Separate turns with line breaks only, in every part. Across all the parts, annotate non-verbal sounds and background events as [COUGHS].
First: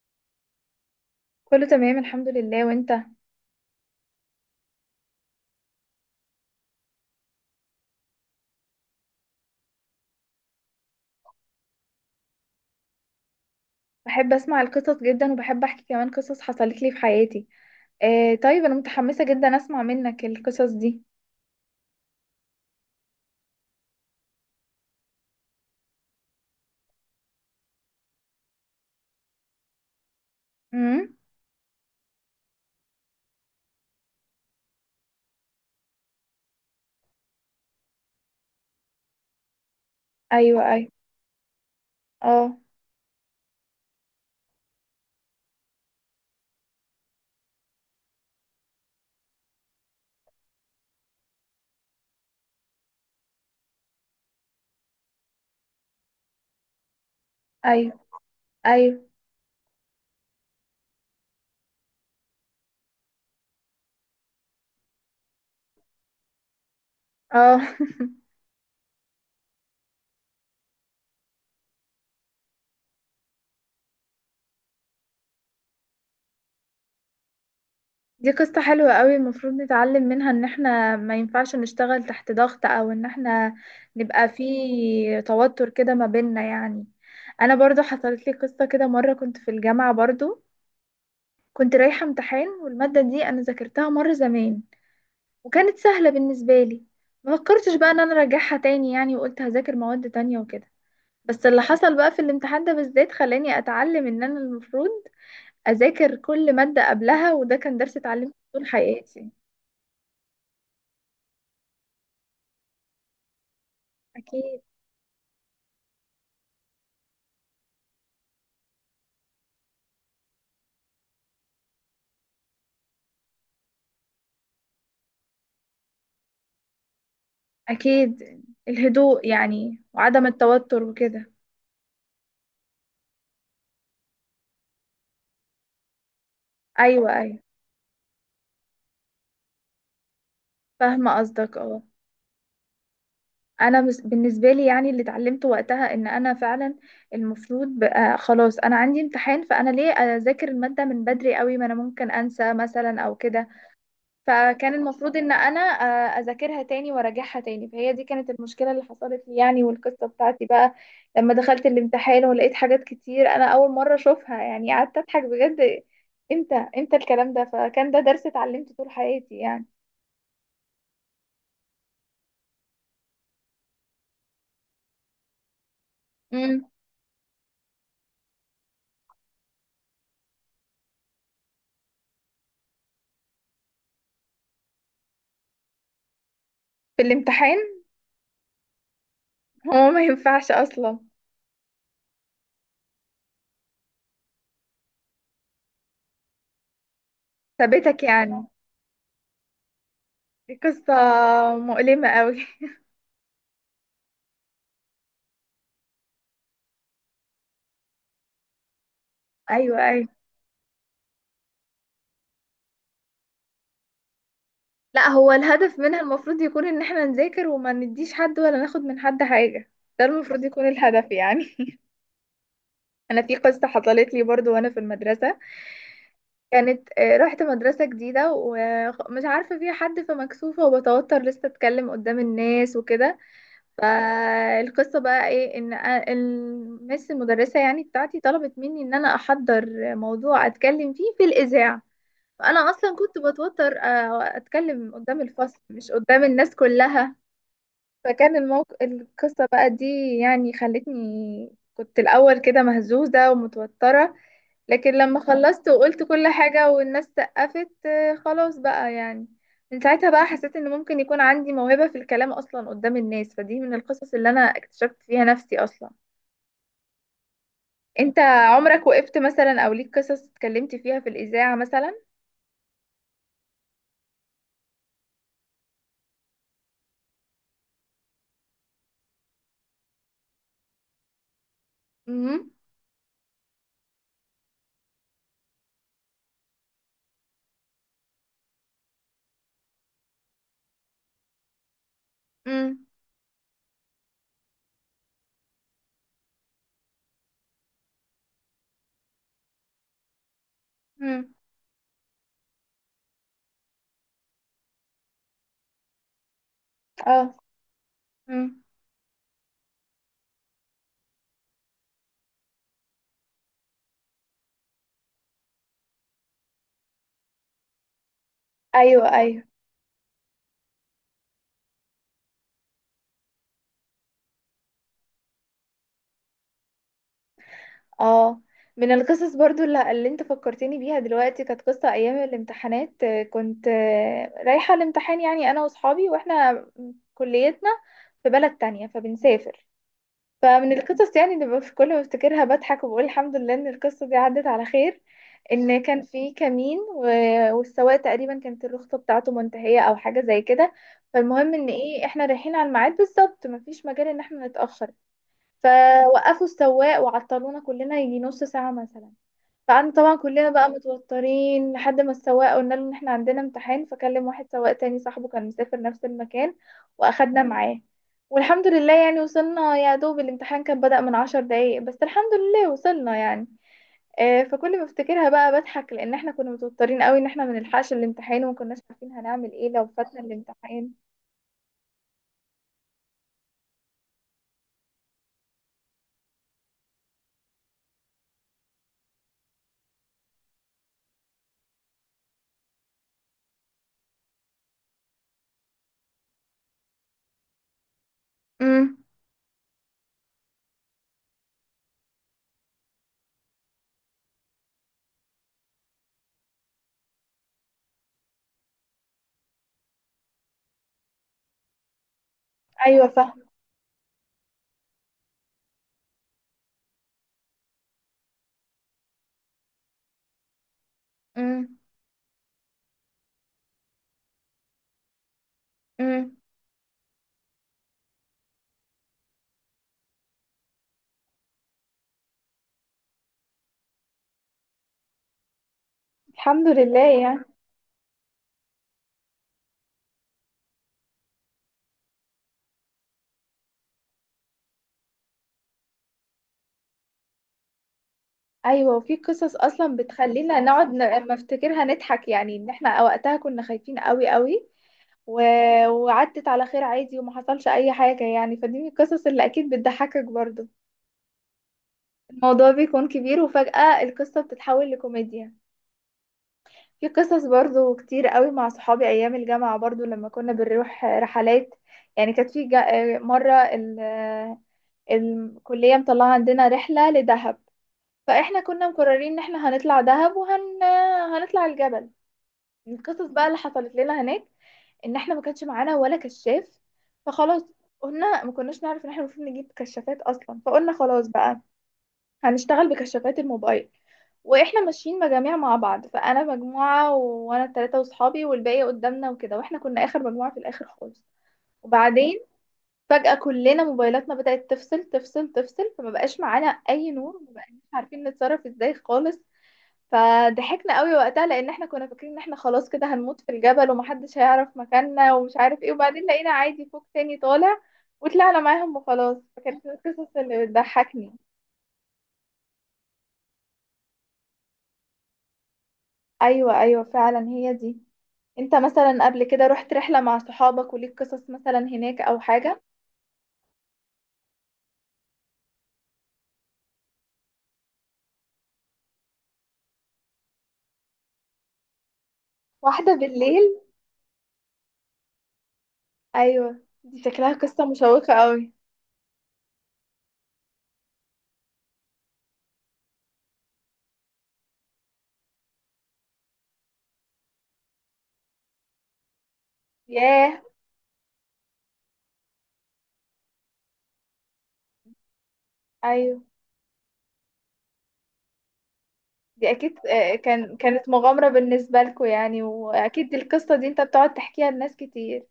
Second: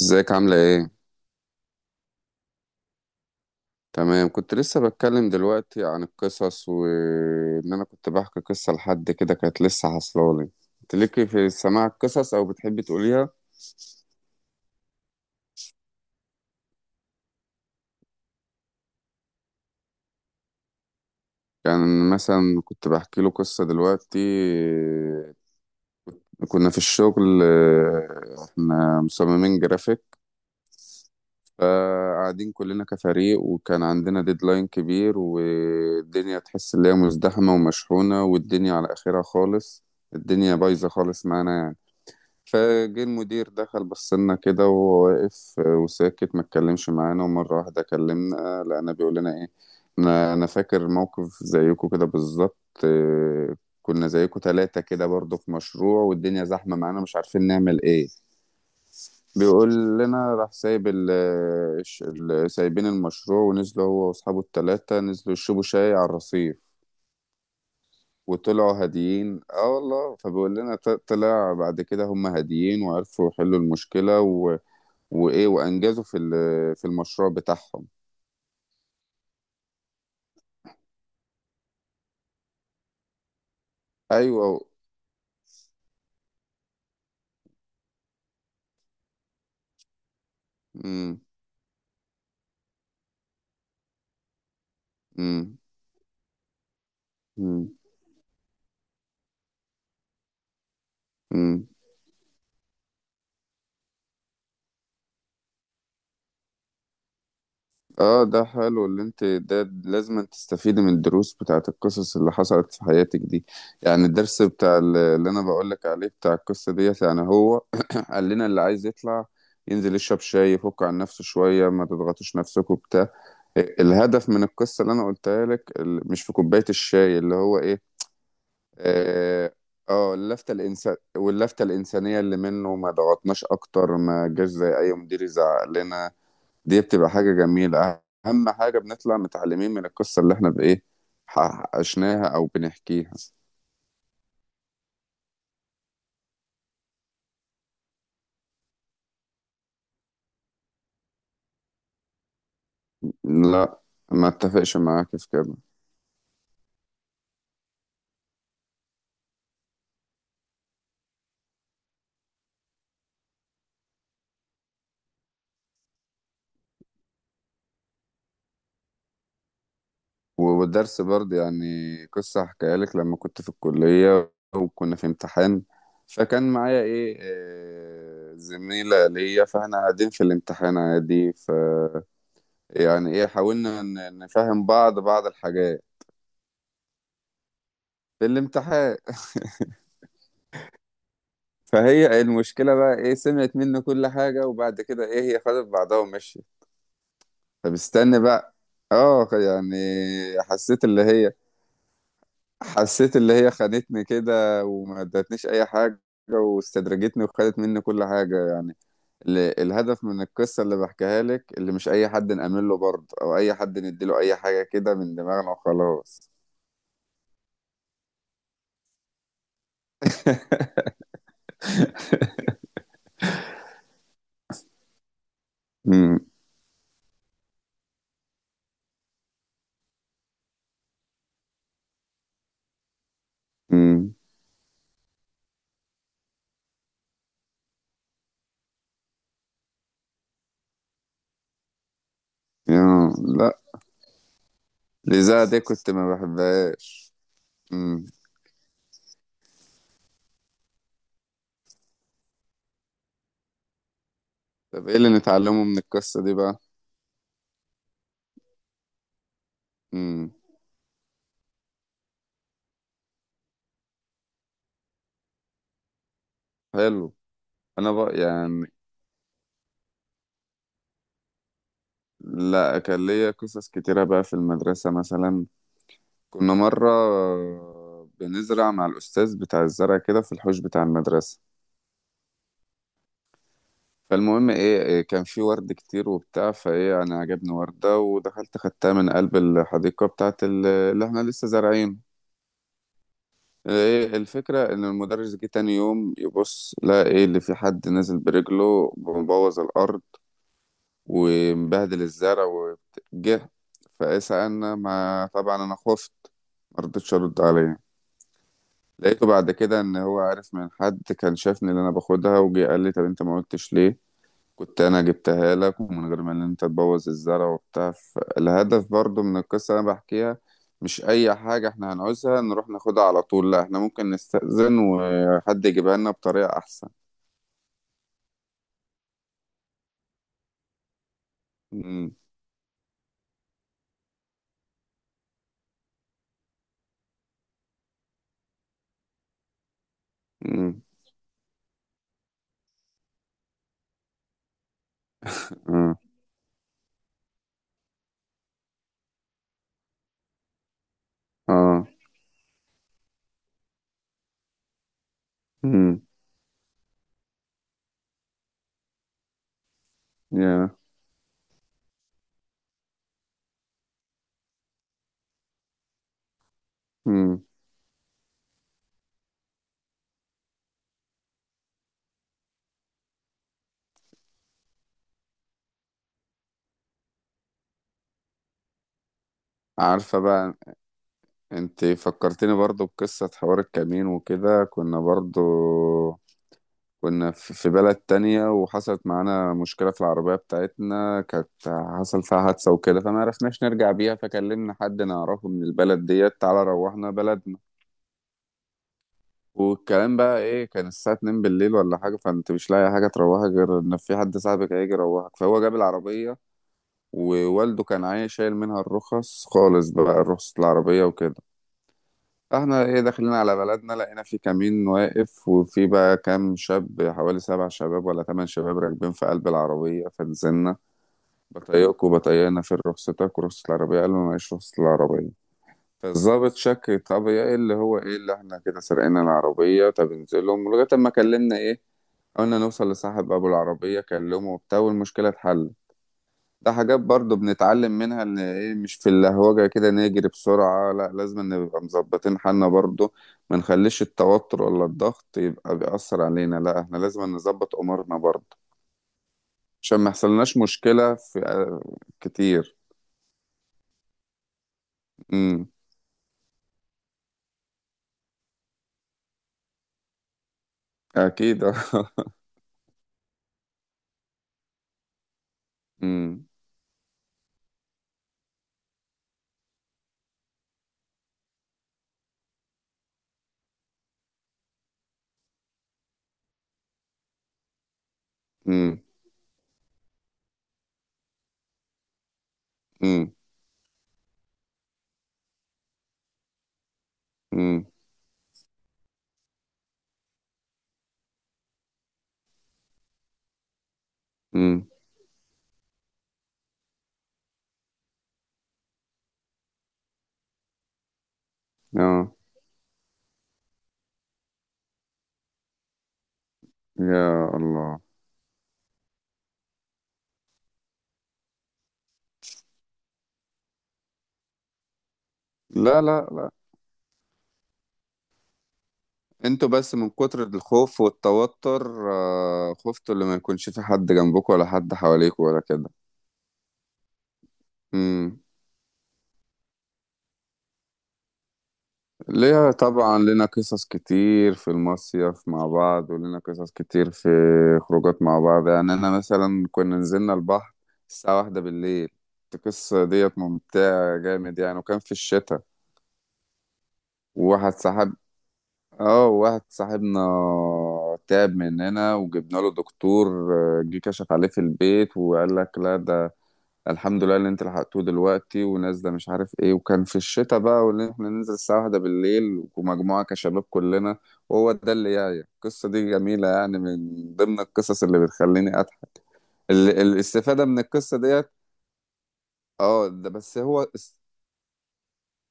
ازيك عاملة ايه؟
كله تمام، الحمد لله. وانت؟
تمام كنت لسه بتكلم دلوقتي عن القصص وان انا كنت بحكي قصة لحد كده كانت لسه حصلالي. انت ليكي في سماع القصص او بتحبي تقوليها؟
بحب اسمع القصص جدا وبحب احكي كمان قصص حصلت لي في حياتي. آه، طيب، انا متحمسة جدا اسمع منك القصص دي.
يعني مثلا كنت بحكي له قصة دلوقتي. آه، كنا في الشغل، احنا مصممين جرافيك.
امم.
فقاعدين كلنا كفريق وكان عندنا ديدلاين كبير والدنيا تحس ان هي مزدحمة ومشحونة والدنيا على اخرها خالص. الدنيا
ايوه،
بايظة
ايوه.
خالص معانا يعني.
اه.
فجه المدير دخل بص لنا كده وهو واقف وساكت ما اتكلمش معانا ومرة واحدة كلمنا لقينا بيقول لنا ايه، انا فاكر موقف زيكم كده بالظبط. آه، كنا زيكم ثلاثة كده برضو في مشروع والدنيا زحمة معانا مش عارفين نعمل
ايوه،
ايه.
ايوه.
بيقول لنا راح سايب سايبين المشروع، ونزلوا هو واصحابه الثلاثة نزلوا يشربوا شاي على الرصيف.
اه. [LAUGHS]
وطلعوا هاديين اه والله، فبيقول لنا طلع بعد كده هم هاديين وعرفوا يحلوا المشكلة. وايه وانجزوا في المشروع بتاعهم.
دي قصة حلوة قوي، المفروض نتعلم منها ان احنا ما ينفعش نشتغل تحت ضغط، او ان احنا نبقى في
ايوه.
توتر كده ما بيننا يعني. انا برضو حصلت لي قصة كده مرة، كنت في الجامعة برضو.
امم.
كنت رايحة امتحان والمادة دي انا ذاكرتها مرة زمان،
امم.
وكانت سهلة بالنسبة لي. ما
امم.
فكرتش بقى ان انا اراجعها تاني يعني، وقلت هذاكر مواد تانية وكده. بس اللي
امم.
حصل بقى في الامتحان ده بالذات خلاني اتعلم ان انا المفروض اذاكر كل مادة قبلها، وده كان درس
اه،
اتعلمته
ده
طول
حلو اللي انت
حياتي.
ده لازم تستفيدي من الدروس بتاعت القصص اللي حصلت في حياتك دي. يعني الدرس
اكيد.
بتاع اللي انا بقولك عليه بتاع القصة ديت يعني هو [COUGHS] [CLEARS THROAT] قال لنا اللي عايز يطلع ينزل يشرب شاي يفك عن نفسه شوية، ما تضغطوش نفسكم بتاع. الهدف من القصة اللي انا قلتها لك مش في كوباية الشاي، اللي هو ايه،
اكيد. الهدوء
اه،
يعني وعدم
اللفتة
التوتر
الإنسان
وكده.
واللفتة الإنسانية اللي منه، ما ضغطناش أكتر، ما جاش زي أي مدير يزعق لنا. دي بتبقى
ايوه،
حاجة
ايوه.
جميلة. أهم حاجة بنطلع متعلمين من القصة اللي احنا بإيه
فاهمة قصدك، اه.
عشناها أو بنحكيها.
بالنسبه لي يعني اللي اتعلمته وقتها ان انا فعلا المفروض بقى، خلاص انا عندي امتحان، فانا ليه اذاكر الماده من بدري قوي، ما انا ممكن انسى مثلا او كده.
لا، ما
فكان
اتفقش معاك
المفروض
في
ان
كده.
انا اذاكرها تاني وراجعها تاني، فهي دي كانت المشكله اللي حصلت لي يعني. والقصه بتاعتي بقى لما دخلت الامتحان ولقيت حاجات كتير انا اول مره اشوفها يعني، قعدت اضحك بجد. امتى امتى الكلام ده؟ فكان ده درس اتعلمته طول حياتي يعني.
والدرس برضه يعني قصة هحكيها لك لما كنت في الكلية وكنا في امتحان. فكان
امم.
معايا ايه، زميلة ليا، فاحنا قاعدين في الامتحان عادي، يعني ايه، حاولنا نفهم بعض الحاجات
في الامتحان؟
في الامتحان.
هو ما ينفعش اصلا.
فهي المشكلة بقى ايه، سمعت منه كل حاجة وبعد كده ايه هي خدت بعضها ومشيت. طب
ثابتك
استنى
يعني.
بقى، اه يعني،
دي
حسيت
قصة
اللي هي
مؤلمة قوي. [LAUGHS]
حسيت اللي هي خانتني كده وما ادتنيش اي حاجة، واستدرجتني وخدت مني كل حاجة يعني.
ايوه،
الهدف
ايوه.
من القصة اللي بحكيها لك اللي مش اي حد نأمن له برضه، او اي حد نديله اي حاجة كده
لا،
من
هو
دماغنا
الهدف منها
وخلاص.
المفروض يكون ان احنا نذاكر، وما نديش حد ولا ناخد من حد حاجة. ده المفروض يكون الهدف يعني. [LAUGHS] انا في قصة حصلت لي برضو وانا في المدرسة.
امم.
كانت رحت مدرسة جديدة ومش عارفة فيها حد، فمكسوفة وبتوتر لسه اتكلم قدام الناس وكده.
امم.
فالقصة بقى ايه؟ ان المس المدرسة يعني بتاعتي طلبت مني ان انا احضر موضوع اتكلم فيه في الاذاعة. فانا اصلا
يا
كنت
لا،
بتوتر اتكلم قدام
الإذاعة
الفصل،
دي كنت
مش
ما
قدام الناس
بحبهاش.
كلها.
مم.
فكان الموقف، القصة بقى دي يعني خلتني كنت الاول كده مهزوزة ومتوترة.
طب
لكن
ايه اللي
لما
نتعلمه
خلصت
من
وقلت
القصة
كل
دي بقى؟
حاجة والناس سقفت، خلاص بقى يعني. من ساعتها بقى
مم.
حسيت ان ممكن يكون عندي موهبة في الكلام اصلا قدام الناس، فدي من القصص اللي انا اكتشفت فيها نفسي اصلا.
حلو. انا
انت
بقى يعني،
عمرك وقفت مثلا او ليك قصص اتكلمت فيها في الاذاعة مثلا؟
لا كان ليا قصص كتيرة بقى في المدرسة مثلا. كنا مرة بنزرع مع الأستاذ بتاع الزرع كده في الحوش بتاع المدرسة.
امم.
فالمهم ايه إيه، كان في ورد كتير وبتاع، فايه انا عجبني وردة ودخلت خدتها من قلب الحديقة بتاعت اللي احنا لسه زارعين.
امم.
ايه الفكرة، ان المدرس جه تاني يوم يبص لقى ايه، اللي في حد نازل برجله مبوظ الارض ومبهدل الزرع وجه فايه سألنا، ما طبعا انا خفت، مرضتش
آه.
ارد عليه.
مم.
لقيته بعد كده ان هو عارف من حد كان شافني اللي انا باخدها، وجه قال لي طب انت ما قلتش ليه، كنت انا جبتها لك ومن غير ما ان انت تبوظ الزرع وبتاع. الهدف
ايوه،
برضو من
ايوه.
القصة اللي انا بحكيها، مش اي حاجة احنا هنعوزها نروح ناخدها على طول، لا احنا ممكن نستأذن وحد يجيبها لنا بطريقة احسن.
اه. من القصص برضو اللي انت فكرتني بيها دلوقتي، كانت قصة
امم.
ايام الامتحانات. كنت رايحة الامتحان يعني انا واصحابي، واحنا كليتنا في بلد تانية فبنسافر. فمن
امم.
القصص يعني اللي كل ما بفتكرها بضحك وبقول الحمد لله ان القصة دي عدت على خير. ان
اه.
كان في كمين والسواق تقريبا كانت الرخصة بتاعته منتهية او حاجة زي كده. فالمهم ان
اه.
ايه، احنا رايحين على الميعاد بالظبط، مفيش مجال ان احنا نتأخر.
امم.
فوقفوا السواق وعطلونا كلنا يجي نص ساعة مثلا. فقعدنا طبعا كلنا بقى
يا.
متوترين، لحد ما السواق قلنا له ان احنا عندنا امتحان، فكلم واحد سواق تاني صاحبه كان مسافر نفس المكان واخدنا
امم.
معاه. والحمد لله يعني وصلنا، يا دوب الامتحان كان بدأ من 10 دقايق، بس الحمد لله وصلنا يعني. فكل ما افتكرها بقى بضحك، لان احنا كنا متوترين قوي ان احنا ما نلحقش الامتحان، وما كناش عارفين هنعمل ايه لو
عارفة
فاتنا
بقى،
الامتحان.
انت فكرتني برضو بقصة حوار الكمين وكده. كنا برضو كنا في بلد تانية وحصلت معانا مشكلة في العربية بتاعتنا، كانت حصل فيها حادثة وكده فما عرفناش نرجع بيها، فكلمنا حد نعرفه من البلد ديت تعالى روحنا بلدنا.
امم.
والكلام بقى ايه، كان الساعة 2 بالليل ولا حاجة، فانت مش لاقي حاجة تروحك غير ان في حد صاحبك هيجي يروحك، فهو جاب العربية. ووالده كان عايز شايل منها الرخص خالص بقى، رخصة العربية وكده. احنا ايه
ايوه
داخلين
فاهمه.
على بلدنا لقينا في كمين واقف، وفي بقى كام شاب، حوالي سبع شباب ولا ثمان شباب راكبين في قلب العربية فنزلنا.
امم.
بطيقكوا بطيقنا، فين رخصتك ورخصة العربية، قالوا معيش رخصة العربية.
امم.
فالظابط شك، طب يا ايه اللي هو ايه، اللي احنا كده سرقنا العربية، طب انزلهم لغاية ما كلمنا ايه، قلنا نوصل لصاحب ابو العربية كلمه وبتاع، والمشكلة اتحلت.
الحمد
ده حاجات
لله
برضو
يعني.
بنتعلم منها، ان ايه مش في اللهوجة كده نجري بسرعة، لا لازم نبقى مظبطين حالنا برضو، ما نخليش التوتر ولا الضغط يبقى بيأثر علينا، لا احنا لازم نظبط امورنا برضو
ايوه، وفي قصص اصلا
عشان ما يحصلناش
بتخلينا نقعد
مشكلة
لما
في،
افتكرها نضحك يعني، ان
كتير.
احنا وقتها كنا خايفين قوي قوي. و...
امم.
وعدت على خير عادي وما حصلش اي حاجه يعني، فدي من القصص اللي اكيد بتضحكك برضو.
اكيد. [LAUGHS] آه.
الموضوع بيكون كبير وفجاه القصه بتتحول لكوميديا.
امم.
في قصص برضو كتير قوي مع صحابي ايام الجامعه برضو، لما كنا بنروح رحلات. يعني كانت في مره الكليه مطلعه عندنا رحله لدهب. فاحنا كنا
امم.
مقررين ان احنا هنطلع دهب هنطلع الجبل. القصص
امم.
بقى اللي حصلت لنا هناك ان احنا ما كانش معانا ولا كشاف، فخلاص.
امم.
قلنا ما كناش نعرف ان احنا المفروض نجيب كشافات اصلا، فقلنا خلاص بقى هنشتغل بكشافات الموبايل. واحنا
امم.
ماشيين مجاميع مع بعض، فانا مجموعه، وانا الثلاثه واصحابي، والباقي قدامنا وكده، واحنا كنا اخر مجموعه في الاخر خالص.
اه.
وبعدين فجاه كلنا موبايلاتنا بدات تفصل تفصل تفصل، فما بقاش معانا اي نور،
يا
ما بقاش
الله.
عارفين نتصرف ازاي خالص. فضحكنا قوي وقتها، لان احنا كنا فاكرين ان احنا خلاص كده هنموت في الجبل، ومحدش هيعرف مكاننا ومش عارف ايه.
لا،
وبعدين
لا،
لقينا
لا.
عادي فوق تاني طالع، وطلعنا معاهم وخلاص،
انتوا
فكانت من
بس من
القصص
كتر
اللي
الخوف
بتضحكني.
والتوتر خفتوا اللي ما يكونش في حد جنبكم ولا حد حواليكم ولا كده.
ايوه، ايوه، فعلا هي دي.
امم.
انت مثلا قبل كده رحت رحلة مع صحابك وليك قصص مثلا هناك او
ليها
حاجة؟
طبعا، لنا قصص كتير في المصيف مع بعض، ولنا قصص كتير في خروجات مع بعض يعني. أنا مثلا كنا نزلنا البحر الساعة واحدة بالليل. القصة
واحدة
ديت
بالليل؟
ممتعة جامد يعني، وكان في الشتاء.
ايوه، دي شكلها
وواحد
قصة
صاحب،
مشوقة قوي.
اه واحد صاحبنا تعب مننا، وجبنا له دكتور، جه كشف عليه في البيت وقال لك لا، الحمد لله اللي انت لحقته دلوقتي ونازله مش عارف ايه. وكان في الشتاء
ياه.
بقى، واللي احنا ننزل الساعه واحدة بالليل ومجموعه كشباب كلنا، وهو ده اللي جاي. القصه دي
ايوه،
جميله يعني، من ضمن القصص اللي بتخليني اضحك.
دي اكيد
الاستفاده
كان
من
كانت
القصه
مغامرة
ديت،
بالنسبة لكم يعني،
اه، ده
واكيد
بس
القصة دي
هو
انت بتقعد تحكيها لناس كتير.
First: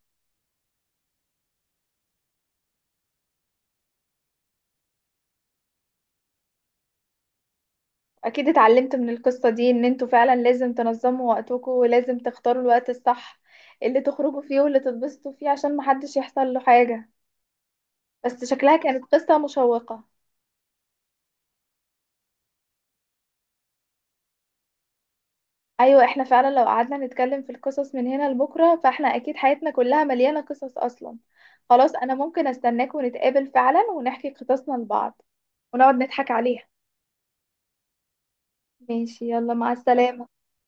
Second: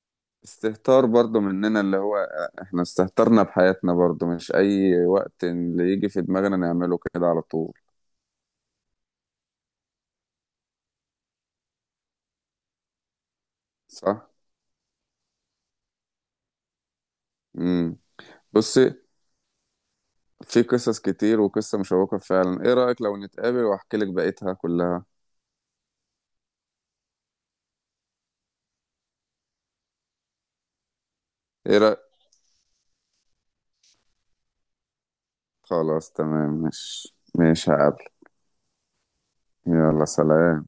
استهتار برضو مننا، اللي هو احنا استهترنا بحياتنا برضو، مش اي وقت اللي يجي في دماغنا نعمله كده على طول.
اكيد اتعلمت من القصة دي ان انتوا فعلا لازم تنظموا وقتكم، ولازم تختاروا الوقت الصح اللي
صح.
تخرجوا فيه واللي تتبسطوا فيه، عشان محدش يحصل له حاجة.
امم.
بس شكلها
بص،
كانت قصة مشوقة.
في قصص كتير، وقصة مشوقة فعلا، ايه رأيك لو نتقابل واحكي لك بقيتها كلها؟
ايوه، احنا فعلا لو قعدنا نتكلم في القصص من هنا لبكرة، فاحنا اكيد حياتنا كلها مليانة قصص اصلا.
ايه
خلاص،
رأيك؟
انا ممكن استناك ونتقابل فعلا ونحكي قصصنا لبعض ونقعد
خلاص
نضحك
تمام،
عليها.
مش هقابلك.
ماشي، يلا مع
يلا
السلامة.
سلام.